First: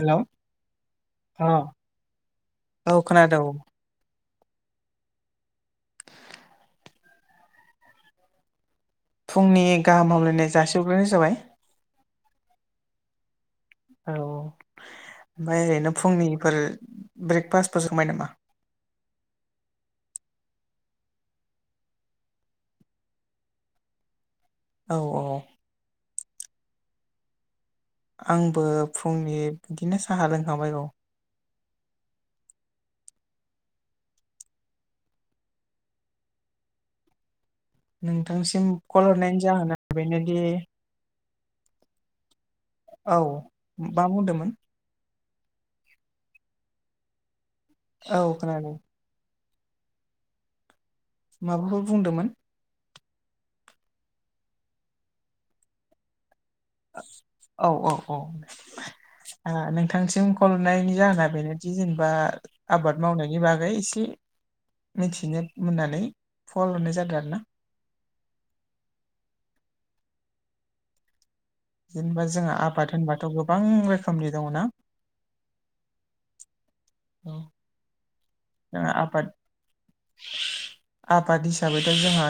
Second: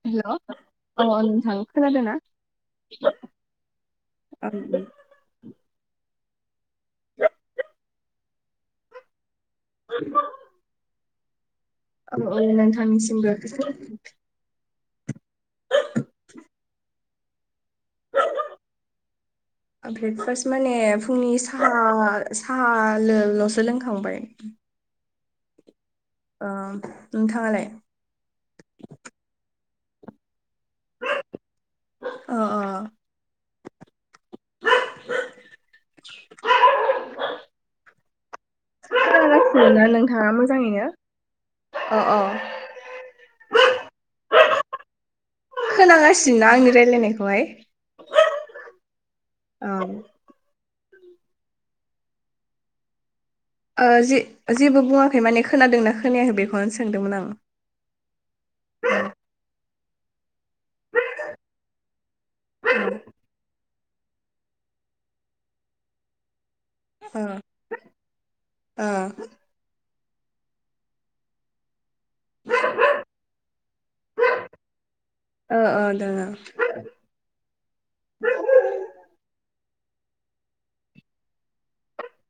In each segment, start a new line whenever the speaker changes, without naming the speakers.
Hello
hello अ
अ
नोंथां खोनादों ना?
औ खोनादों औ
आ।
फुंनि गाहाम हामलायनाय जासिग्रानो जाबाय।
नोंथांनिसिमबो।
औ ओमफ्राय ओरैनो फुंनिफोर ब्रेकफास्टफोरसो जामाय नामा?
ब्रेकफास्ट माने फुंनि साहा साहालोल'सो लोंखांबाय।
औ औ।
नोंथाङालाय?
आंबो फुंनि बिदिनो साहा लोंखाबायगौ।
अ। अ [inaudible]
नोंथांसिम कल हरनायनि
खोनागासिनो
जाहोना बेनोदि
औ औ।
औ मा बुंदोंमोन?
खोनांगासिनो ना आंनि रायलायनायखौहाय?
औ खोनादों।
औ।
माबाफोर बुंदोंमोन?
ओ जे जेबो बुङाखै माने खोनादोंना खोनायाखै बेखौनो सोंदोंमोन आं
औ औ औ नोंथांसिम खल हरनायनि जाहोना बेनोदि जेनेबा आबाद मावनायनि बागै एसे मिथिनो मोननानै फन हरनाय जादों आरोना
ओ ओ
जेनेबा जोंहा आबाद होनबाथ गोबां रोखोमनि दङ ना
ओ ओ दोङो
औ जों आबाद आबाद हिसाबैथ जोंहा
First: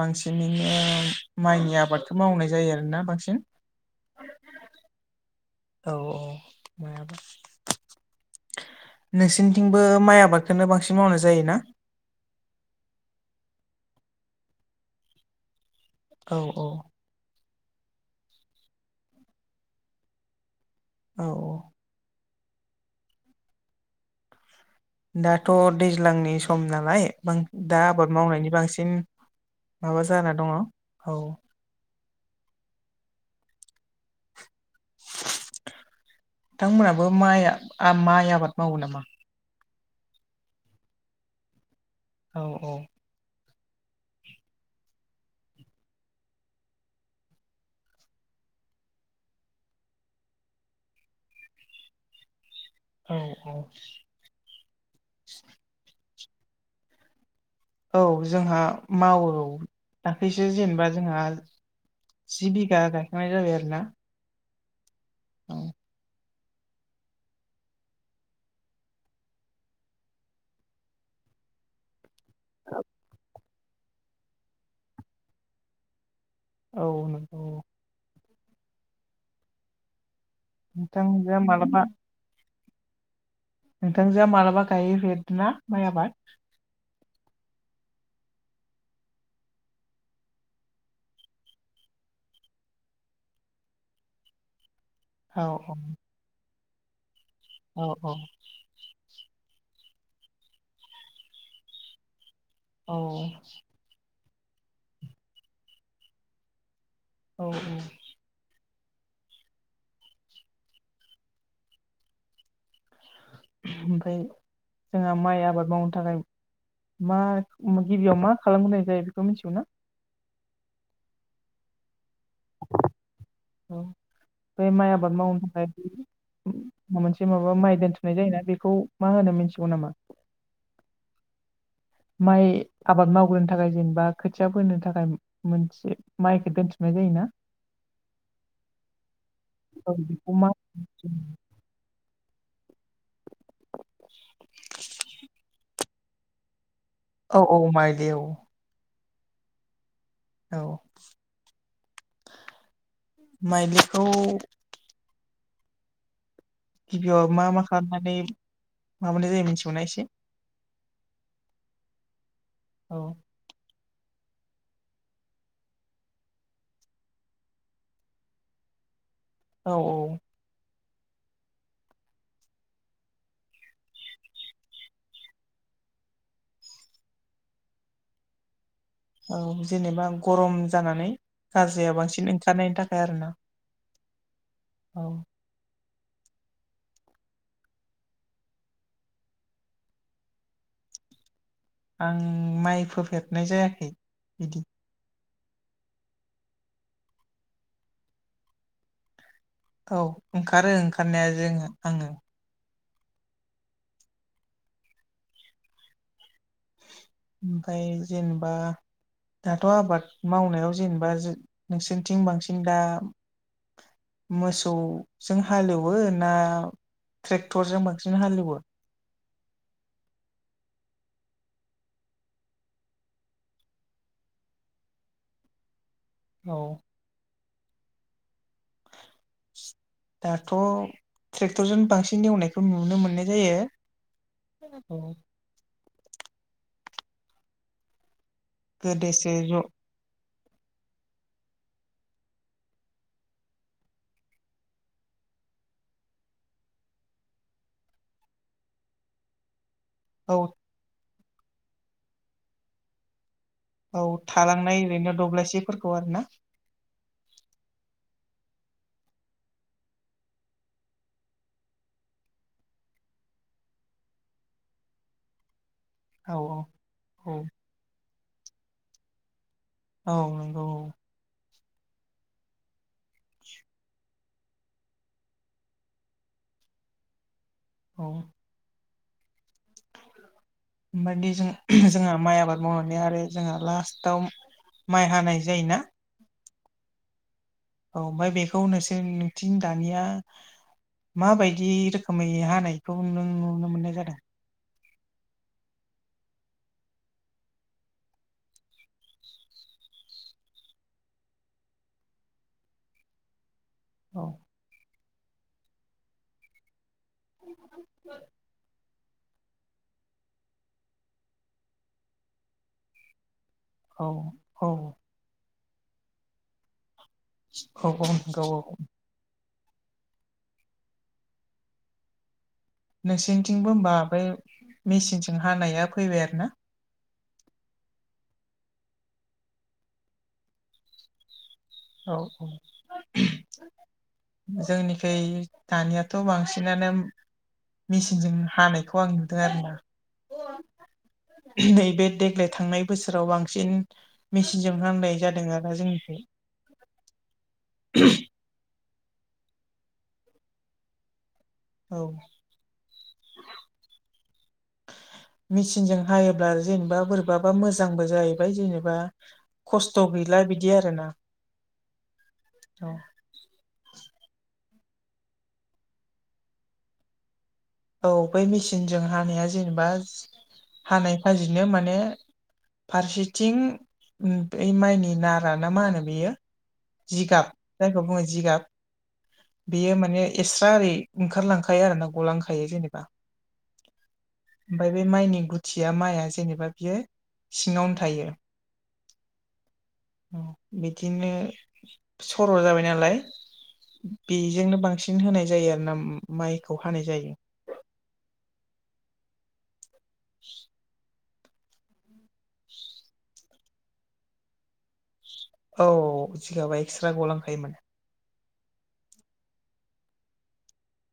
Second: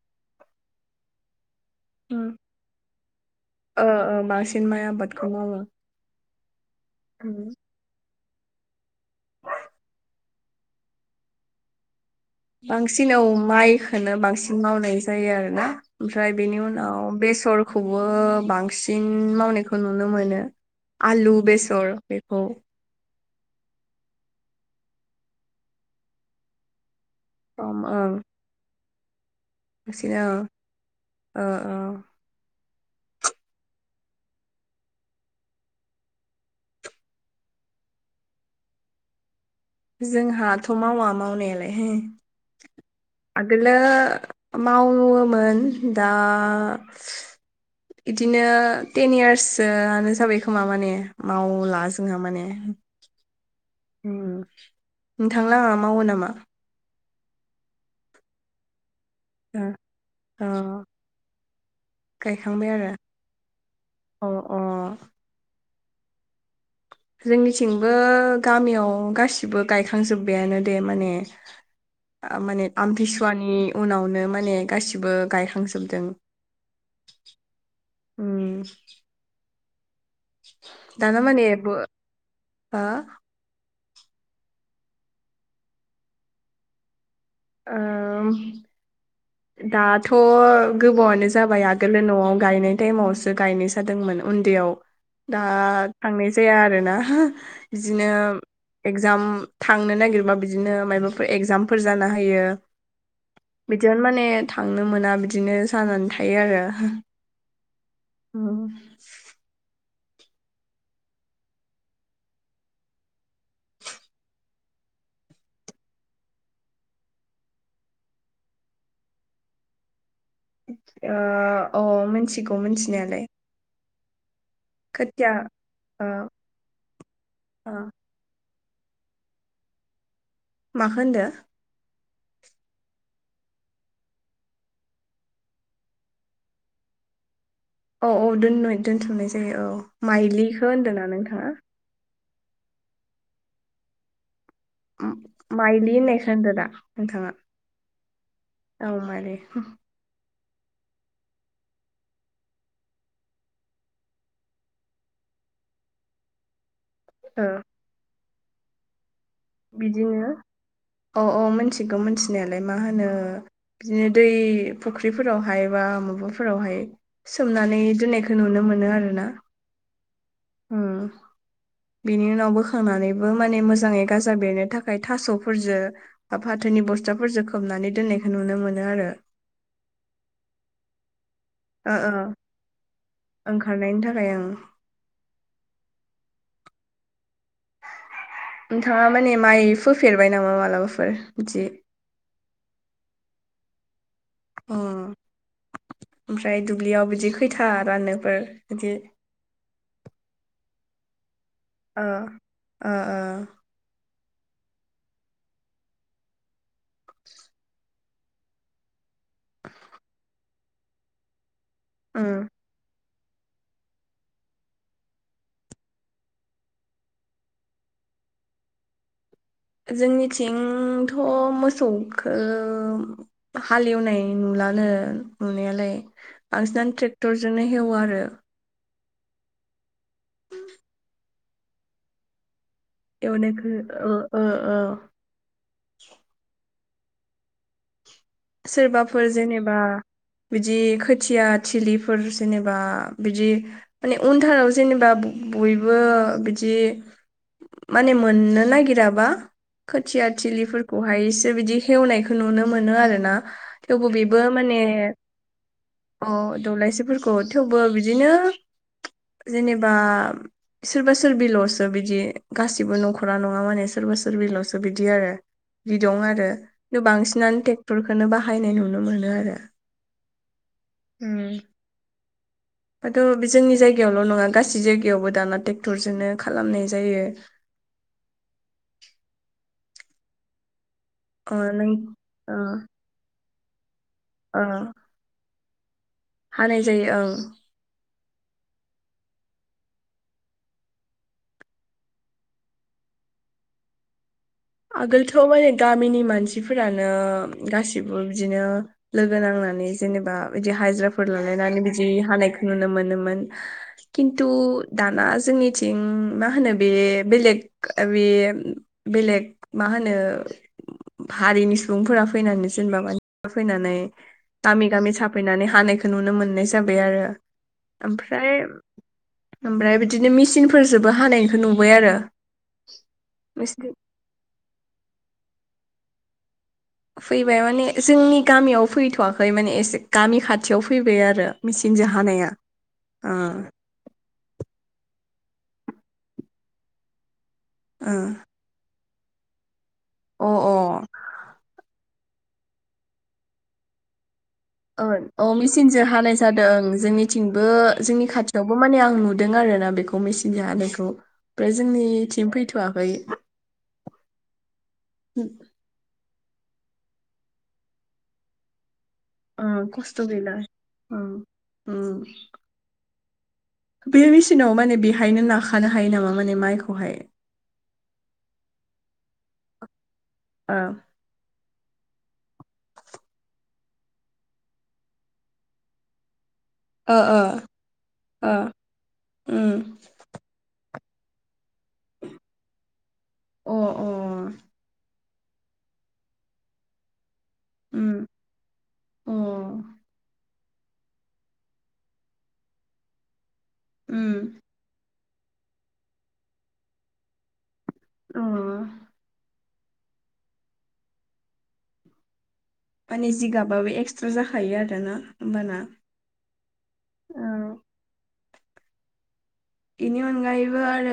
बांसिनैनो माइनि आ बादखौ मावनाय जायो आरोना बांसिन
ओ ओ बांसिन माइ आबादखौ मावो
औ औ माइ आबाद नोंसोरनिथिंबो माइ आबादखौनो बांसिन मावनाय जायोना
बांसिनाव औ माइखौनो बांसिन मावनाय जायो आरोना ओमफ्राय
औ
बेनि
औ
उनाव बेसरखौबो बांसिन मावनायखौ नुनो मोनो
औ
आलु बेसर बेखौ
दाथ दैज्लांनि सम नालाय
ओम
दा
ओं
आबाद मावनायनि बांसिन माबा
बिदिनो
जाना दङ औ
ओ ओ
नोंथांमोनहाबो माइ माइ आबाद मावो नामा
जोंहाथ मावा मावनायालाय
औ औ
आगोलो मावोन दा
[inaudible]
इदिनो टेन इयार्ससोआनो जाबाय खोमा माने मावला जोंहा माने
औ औ
नोंथांलाहा मावो नामा
औ जोंहा मावो औ
ओ अ
दाख्लैसो जेनेबा जोंहा जि
गायखांबाय
बिघा
आरो
गायखांनाय जाबाय आरोना
अ अ
औ
जोंनिथिंबो गामियाव गासिबो गायखांजोब्बायानो दे माने
[inaudible]
माने आमतसुवानि उनावनो माने गासिबो गायखांजोबदों
औ नंगौ
उम दाना
नोंथांजोआ
माने बो
मालाबा
हो
नोंथांजोआ मालाबा गायफेरदोंना माइ आबाद
ओ
[inaudible]
दाथ गोबावनो जाबाय आगोल न'आव गायनाय टाइमावसो गायनो जादोंमोन उन्दैयाव
औ
दा थांनाय जाया आरोना
औ
बिदिनो
औ
एगजाम थांनो नागिरबा बिदिनो मायाबाफोर एगजामफोर जाना होयो
औ औ
बिदिनो माने थांनो मोना बिदिनो जानानै थायो आरो
औ औ
उम
ओमफ्राय जोंहा माइ आबाद मावनो थाखाय मा गिबियाव मा खालामग्रोनाय जायो बेखौ मिथिगौना
अ अ मिथिगौ मिथिनायालाय
औ बे माइ आबाद
खोथिया
मावनो थाखाय
ओ
माबा मोनसे माबा
ओ
माइ दोनथ ननाय जायोना बेखौ मा होनो मिथिगौ नामा
माखौ होन्दों
माइ आबाद मावग्रोनो थाखाय जेनेबा खोथिया फोनो थाखाय मोनसे माइखौ दोनथुमनाय जायोना
औ औ दोन दोन्थुमनाय जायो औ
बेखौ मा
माइलिखौ होन्दों ना नोंथाङा
[inaudible]
बिदि होननाय खोनादों आरोना
औ औ माइदि औ
औ माने
औ माइलिखौ गिबियाव मा
ओ
मा खालामनानै माबानाय जायो मोनसे
बिदिनो अ औ मोनथिगौ मोनथिनायालाय मा
औ
होनो बिदिनो दै फुख्रिफोरावहाय बा माबाफोरावहाय सोमनानै दोननायखौ नुनो मोनो आरोना
औ औ
उम बेनि उनाव बोखांनानैबो माने मोजाङै गासै जा बेनो थाखाय थास'फोरजों बा फाथोनि बस्थाफोरजों खोबनानै दोननायखौ नुनो मोनो आरो
औ जेनेबा गरम जानानै
ओ
गाजाया
ओ
बांसिन ओंखारनायनि थाखाय आरो ना
ओंखारनायनि थाखाय ओं
औ
नोंथाङा माने माइ फोफेरबाय नामा मालाबाफोर बिदि
आं माइ फोफेरनाय जायाखै बिदि
अ ओमफ्राय दुब्लियाव बिदि खैथा राननोफोर बिदि
औ ओंखारो ओंखारनाया जोङो।
ओ
आङो
ओ ओ
ओमफ्राय जेनेबा दाथ' आबाद मावनायाव जेनेबा जों नोंसोरनिथिं
उम
बांसिन दा मोसौजों हालेवो ना ट्रेक्टरजों बांसिन हालेवो
जोंनिथिंथ' मोसौखौ हालेवनाय नुलानो नुनायालाय
औ
बांसिनानो ट्रेक्टरजोंनो हेवो आरो
दाथ' ट्रेक्टरजों बांसिन एवनायखौ नुनो मोनो
एवनाय खौ ओ औ सोरबाफोर
गोदोसो ज'
जेनेबा बिदि खोथिया थिलिफोर जेनेबा बिदि माने उनथाराव जेनेबा बयबो बिदि माने मोननो नागिराबा खोथिया
औ
थिलिफोरखौहायसो बिदि हेवनायखौ नुनो मोनो आरो ना
औ
थेवबो बेबो माने
थालांनाय ओरैनो दब्लायसेफोरखौ आरो ना
अ दब्लायसि फोरखौ थेवबो बिदिनो जेनेबा सोरबा सोरबिल'सो बिदि गासिबो न'खरा नङा माने सोरबा सोरबिलआवसो बिदि आरो बि दं
औ
आरो
औ
बांसिनानो ट्रेक्टरखौनो बाहायनाय नुनो मोनो आरो
औ नंगौ औ
उम
[unintelligible]
दाथ' बे जोंनि जायगायावल' नङा गासै जायगायावबो दाना ट्रेक्टरजोंनो खालामनाय जायो।
औ मानि जों
ओ नों
जोंहा माइ आबाद मावनानै आरो जोंहा लास्टाव
उ
माइ हानाय जायोना
हानाय जायो ओं
औ ओमफ्राय बेखौ नोंसोर नोंथिं दानिया माबायदि रोखोमै हानायखौ नों नुनो मोननाय जादों
आगोलथ' माने गामिनि मानसिफोरानो गासिबो बिदिनो लोगो नांनानै जेनेबा बिदि हाजिराफोर लालायनानै बिदि हानायखौ नुनो मोनोमोन
औ
खिन्थु दाना जोंनिथिं मा होनो बे बेलेग बे बेलेग मा होनो हारिनि सुबुंफोरा फैनानै जेनेबा माने फैनानै
औ औ
गामि गामि साफैनानै हानायखौ नुनो मोननाय जाबाय आरो
औ औ नंगौ
ओमफ्राय
औ
ओमफ्राय बिदिनो मेचिनफोरजोंबो हानायखौ नुबाय आरो
नोंसोरनिथिंबो
नोंसिनि
होनबा बै मेचिनजों हानाया फैबाय आरो ना
फैबाय माने जोंनि गामियाव फैथ'वाखै माने एसे गामि खाथियाव फैबाय आरो मिसिंजो
औ औ
हानाया
जोंनिखै दानियाथ' बांसिनानो मेचिनजों हानायखौ आं नुदों आरो ना
ओ ओ
नैबे देक्लेस थांनाय बोसोराव बांसिन मेचिनजों
अ
हानाय
अ
जादों आरो
मेचिनजों
जोंनिथिं
हानाय जादों जोंनिथिंबो जोंनि खाथियावबो माने आं नुदों आरो ना बेखौ मेचिनजों हानायखौ ओमफ्राय
औ
जोंनिथिं फैथ'वाखै
मेचिनजों हायोब्ला जेनेबा बोरैबाबा मोजांबो जाहैबाय जेनेबा खस्थ' गैला बिदि आरोना
ओ उम
औ
बे मेसिनाव माने बेहायनो नाखानो हायो नामा माने माइखौहाय
औ बै मेचिनजों हानाया जेनेबा
ओ
हानाय फाजेनो माने फारसेथिं बै माइनि नारा ना मा होनो बेयो
ओ
जिगाब
ओ
जायखौ बुङो
ओ
जिगाब
उम
बेयो माने एक्सट्रा ओरै ओंखारलांखायो आरोना गलांखायो जेनेबा
अ अ
ओमफ्राय बे माइनि गुथिया माइआ जेनेबा बियो सिङावनो
उम
थायो
अ
बिदिनो सर' जाबाय नालाय
उम
बेजोंनो बांसिन होनाय जायो आरोना माइखौ हानाय जायो
अ
[inaudible]
माने जिगाबाबो एक्सट्रा जाखायो आरोना होमबाना
औ जिगाबा एक्सट्रा
औ
गलांखायो माने
बेनि अनगायैबो आरो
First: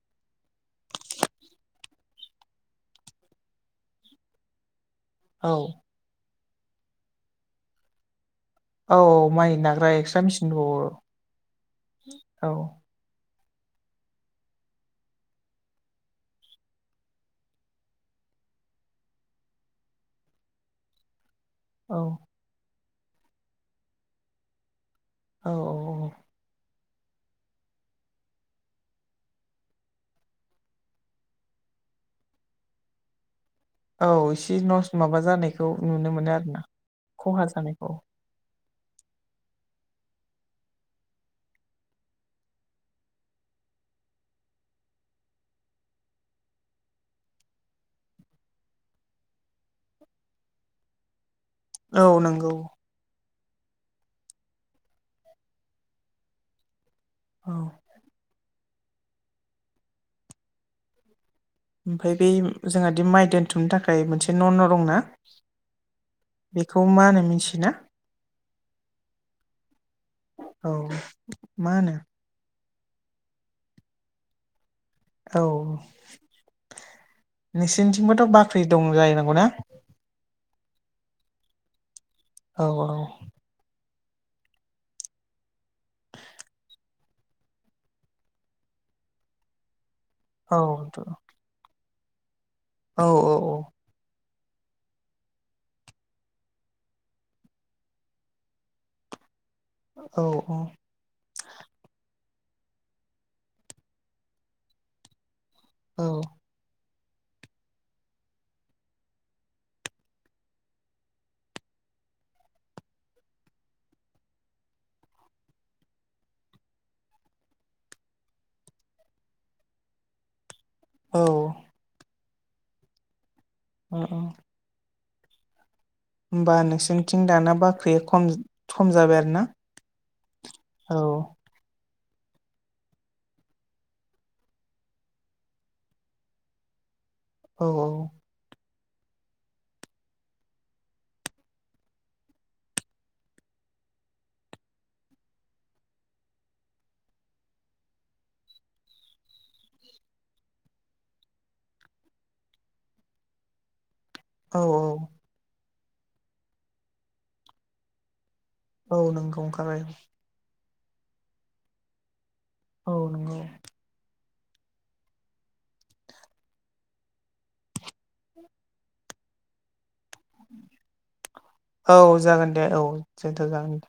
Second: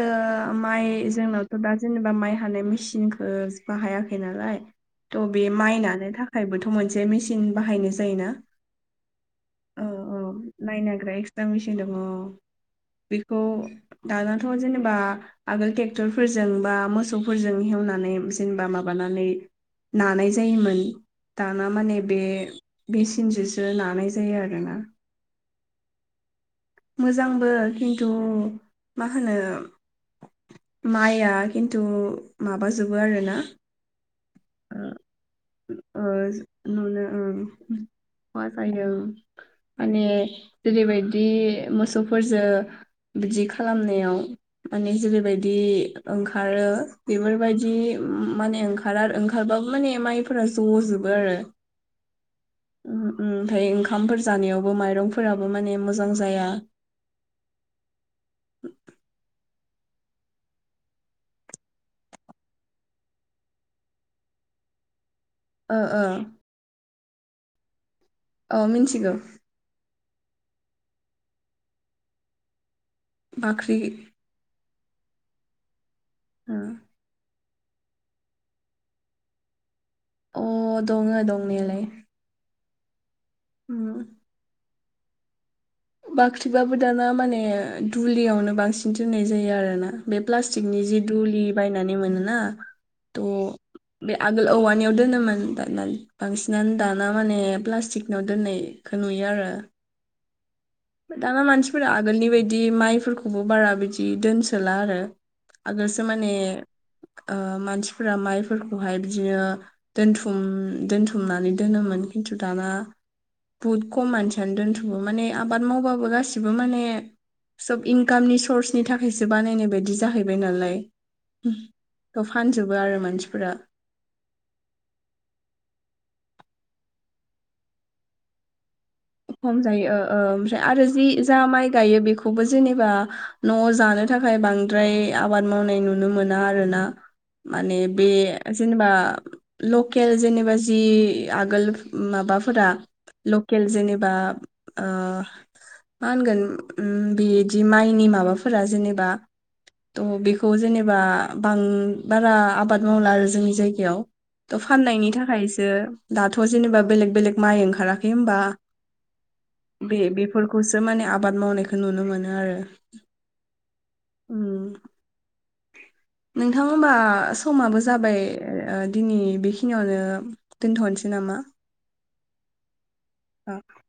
माइ जोंनावथ' दा जेनेबा माइ हानाय मेसिनखौ बाहायाखै नालाय थ' बे
औ
माइ नानो थाखायबोथ' मोनसे मेचिन बाहायनाय जायोना
औ औ माइ
औ
नाग्रा एक्सत्रा
औ
मेसिन
माइ
दंबावो
नाग्रा एक्सट्रा मेचिन दङ
औ
बेखौ दानाथ' जेनेबा आगोल ट्रेक्टरफोरजों बा मोसौफोरजों हेवनानै जेनेबा माबानानै नानाय जायोमोन दाना माने
औ
बे बे मेसिनजोंसो नानाय जायो आरोना
औ औ औ
मोजांबो खिन्थु मा होनो माइआ खिन्थु माबाजोबो आरोना
औ इसे नस माबा जानायखौ
ओ
नुनो मोनो आरोना खहा जानायखौ
मा जायो माने जेरैबायदि मोसौफोरजों बिदि खालामनायाव माने जेरैबायदि ओंखारो बेफोरबायदि माने ओं खारार ओंखारबाबो माने माइफोरा ज'जोबो आरो।
औ नंगौ।
ओमफ्राय ओंखामफोर जानायावबो माइरंफोराबो माने मोजां जाया।
औ।
[inaudible]
ओमफफ्राय बै जोंहादि माइ दोनथुमनो थाखाय मोनसे न' न' दं ना।
ओ
बेखौ मा होनो मिथियोना
औ मिथिगौ।
औ मा होनो।
बाख्रि।
औ।
[inaudible]
नोंसोरनिथिंबोथ' बाख्रि दं जाहनांगौ ना
अ दंङो दं नेल
औ औ
म बाख्रिबाबो दाना माने दुलियावनो बांसिन दोननाय जायो आरोना बे
औ
प्लास्टिकनि जि दुलि बायनानै मोनोना
औ
थ' बे आगोल औवानियाव दोनोमोन दाना बांसिनानो दाना माने प्लास्टिकनिाव दोननाय खौ नुयो आरो।
औ औ
दाना मानसिफोरा आगोलनि बायदि माइफोरखौबो बारा बिायदि दोनसोला आरो।
औ
आगोलसो माने मानसिफोरा माइफोरखौहाय बिदिनो। दोनथुम दोनथुमनानै दोनोमोन खिन्थु दाना बहुद खम मानसियानो दोनथ'बो माने आबाद मावबाबो गासिबो माने। सब इनकामनि सर्सनि थाखायसो बानायनाय बायदि जाहैबाय नालाय
औ
खौ फानजोबो आरो मानसिफोरा
अ अ। होमबा नोंसोरनिथिं दाना बाख्रि खम खम जाबाय आरो ना
मफ्राय आरो जि माइ गायो बेखौ। बे खौबो जेनेबा न' जानो थाखाय बांद्राय आबाद मावनाय नुनो मोना आरोना। माने बे जेनेबा लकेल जेनेबा जि आगोल माबाफोरा लकेल जेनेबा मा होनगोन बिदि माइनि माबाफोरा जेनेबा। थह बेखौ जेनेबा बां बारा आबाद मावला आरो जोंनि जायगायाव।
औ
थ' फाननायनि थाखायसो दाथ' जेनेबा बेलेग बेलेग माइ ओंखाराखै होनबा।
औ नंगौ। ओंखारबाय
बे बेफोरखौसो माने आबाद मावनायखौ नुनो मोनो आरो।
औ नङो
उम। नोंथां होनबा समाबो जाबाय दिनै बेखिनियावनो। दोनथ'नोसै नामा?
औ जागोन दे औ दोनथ' जागोन द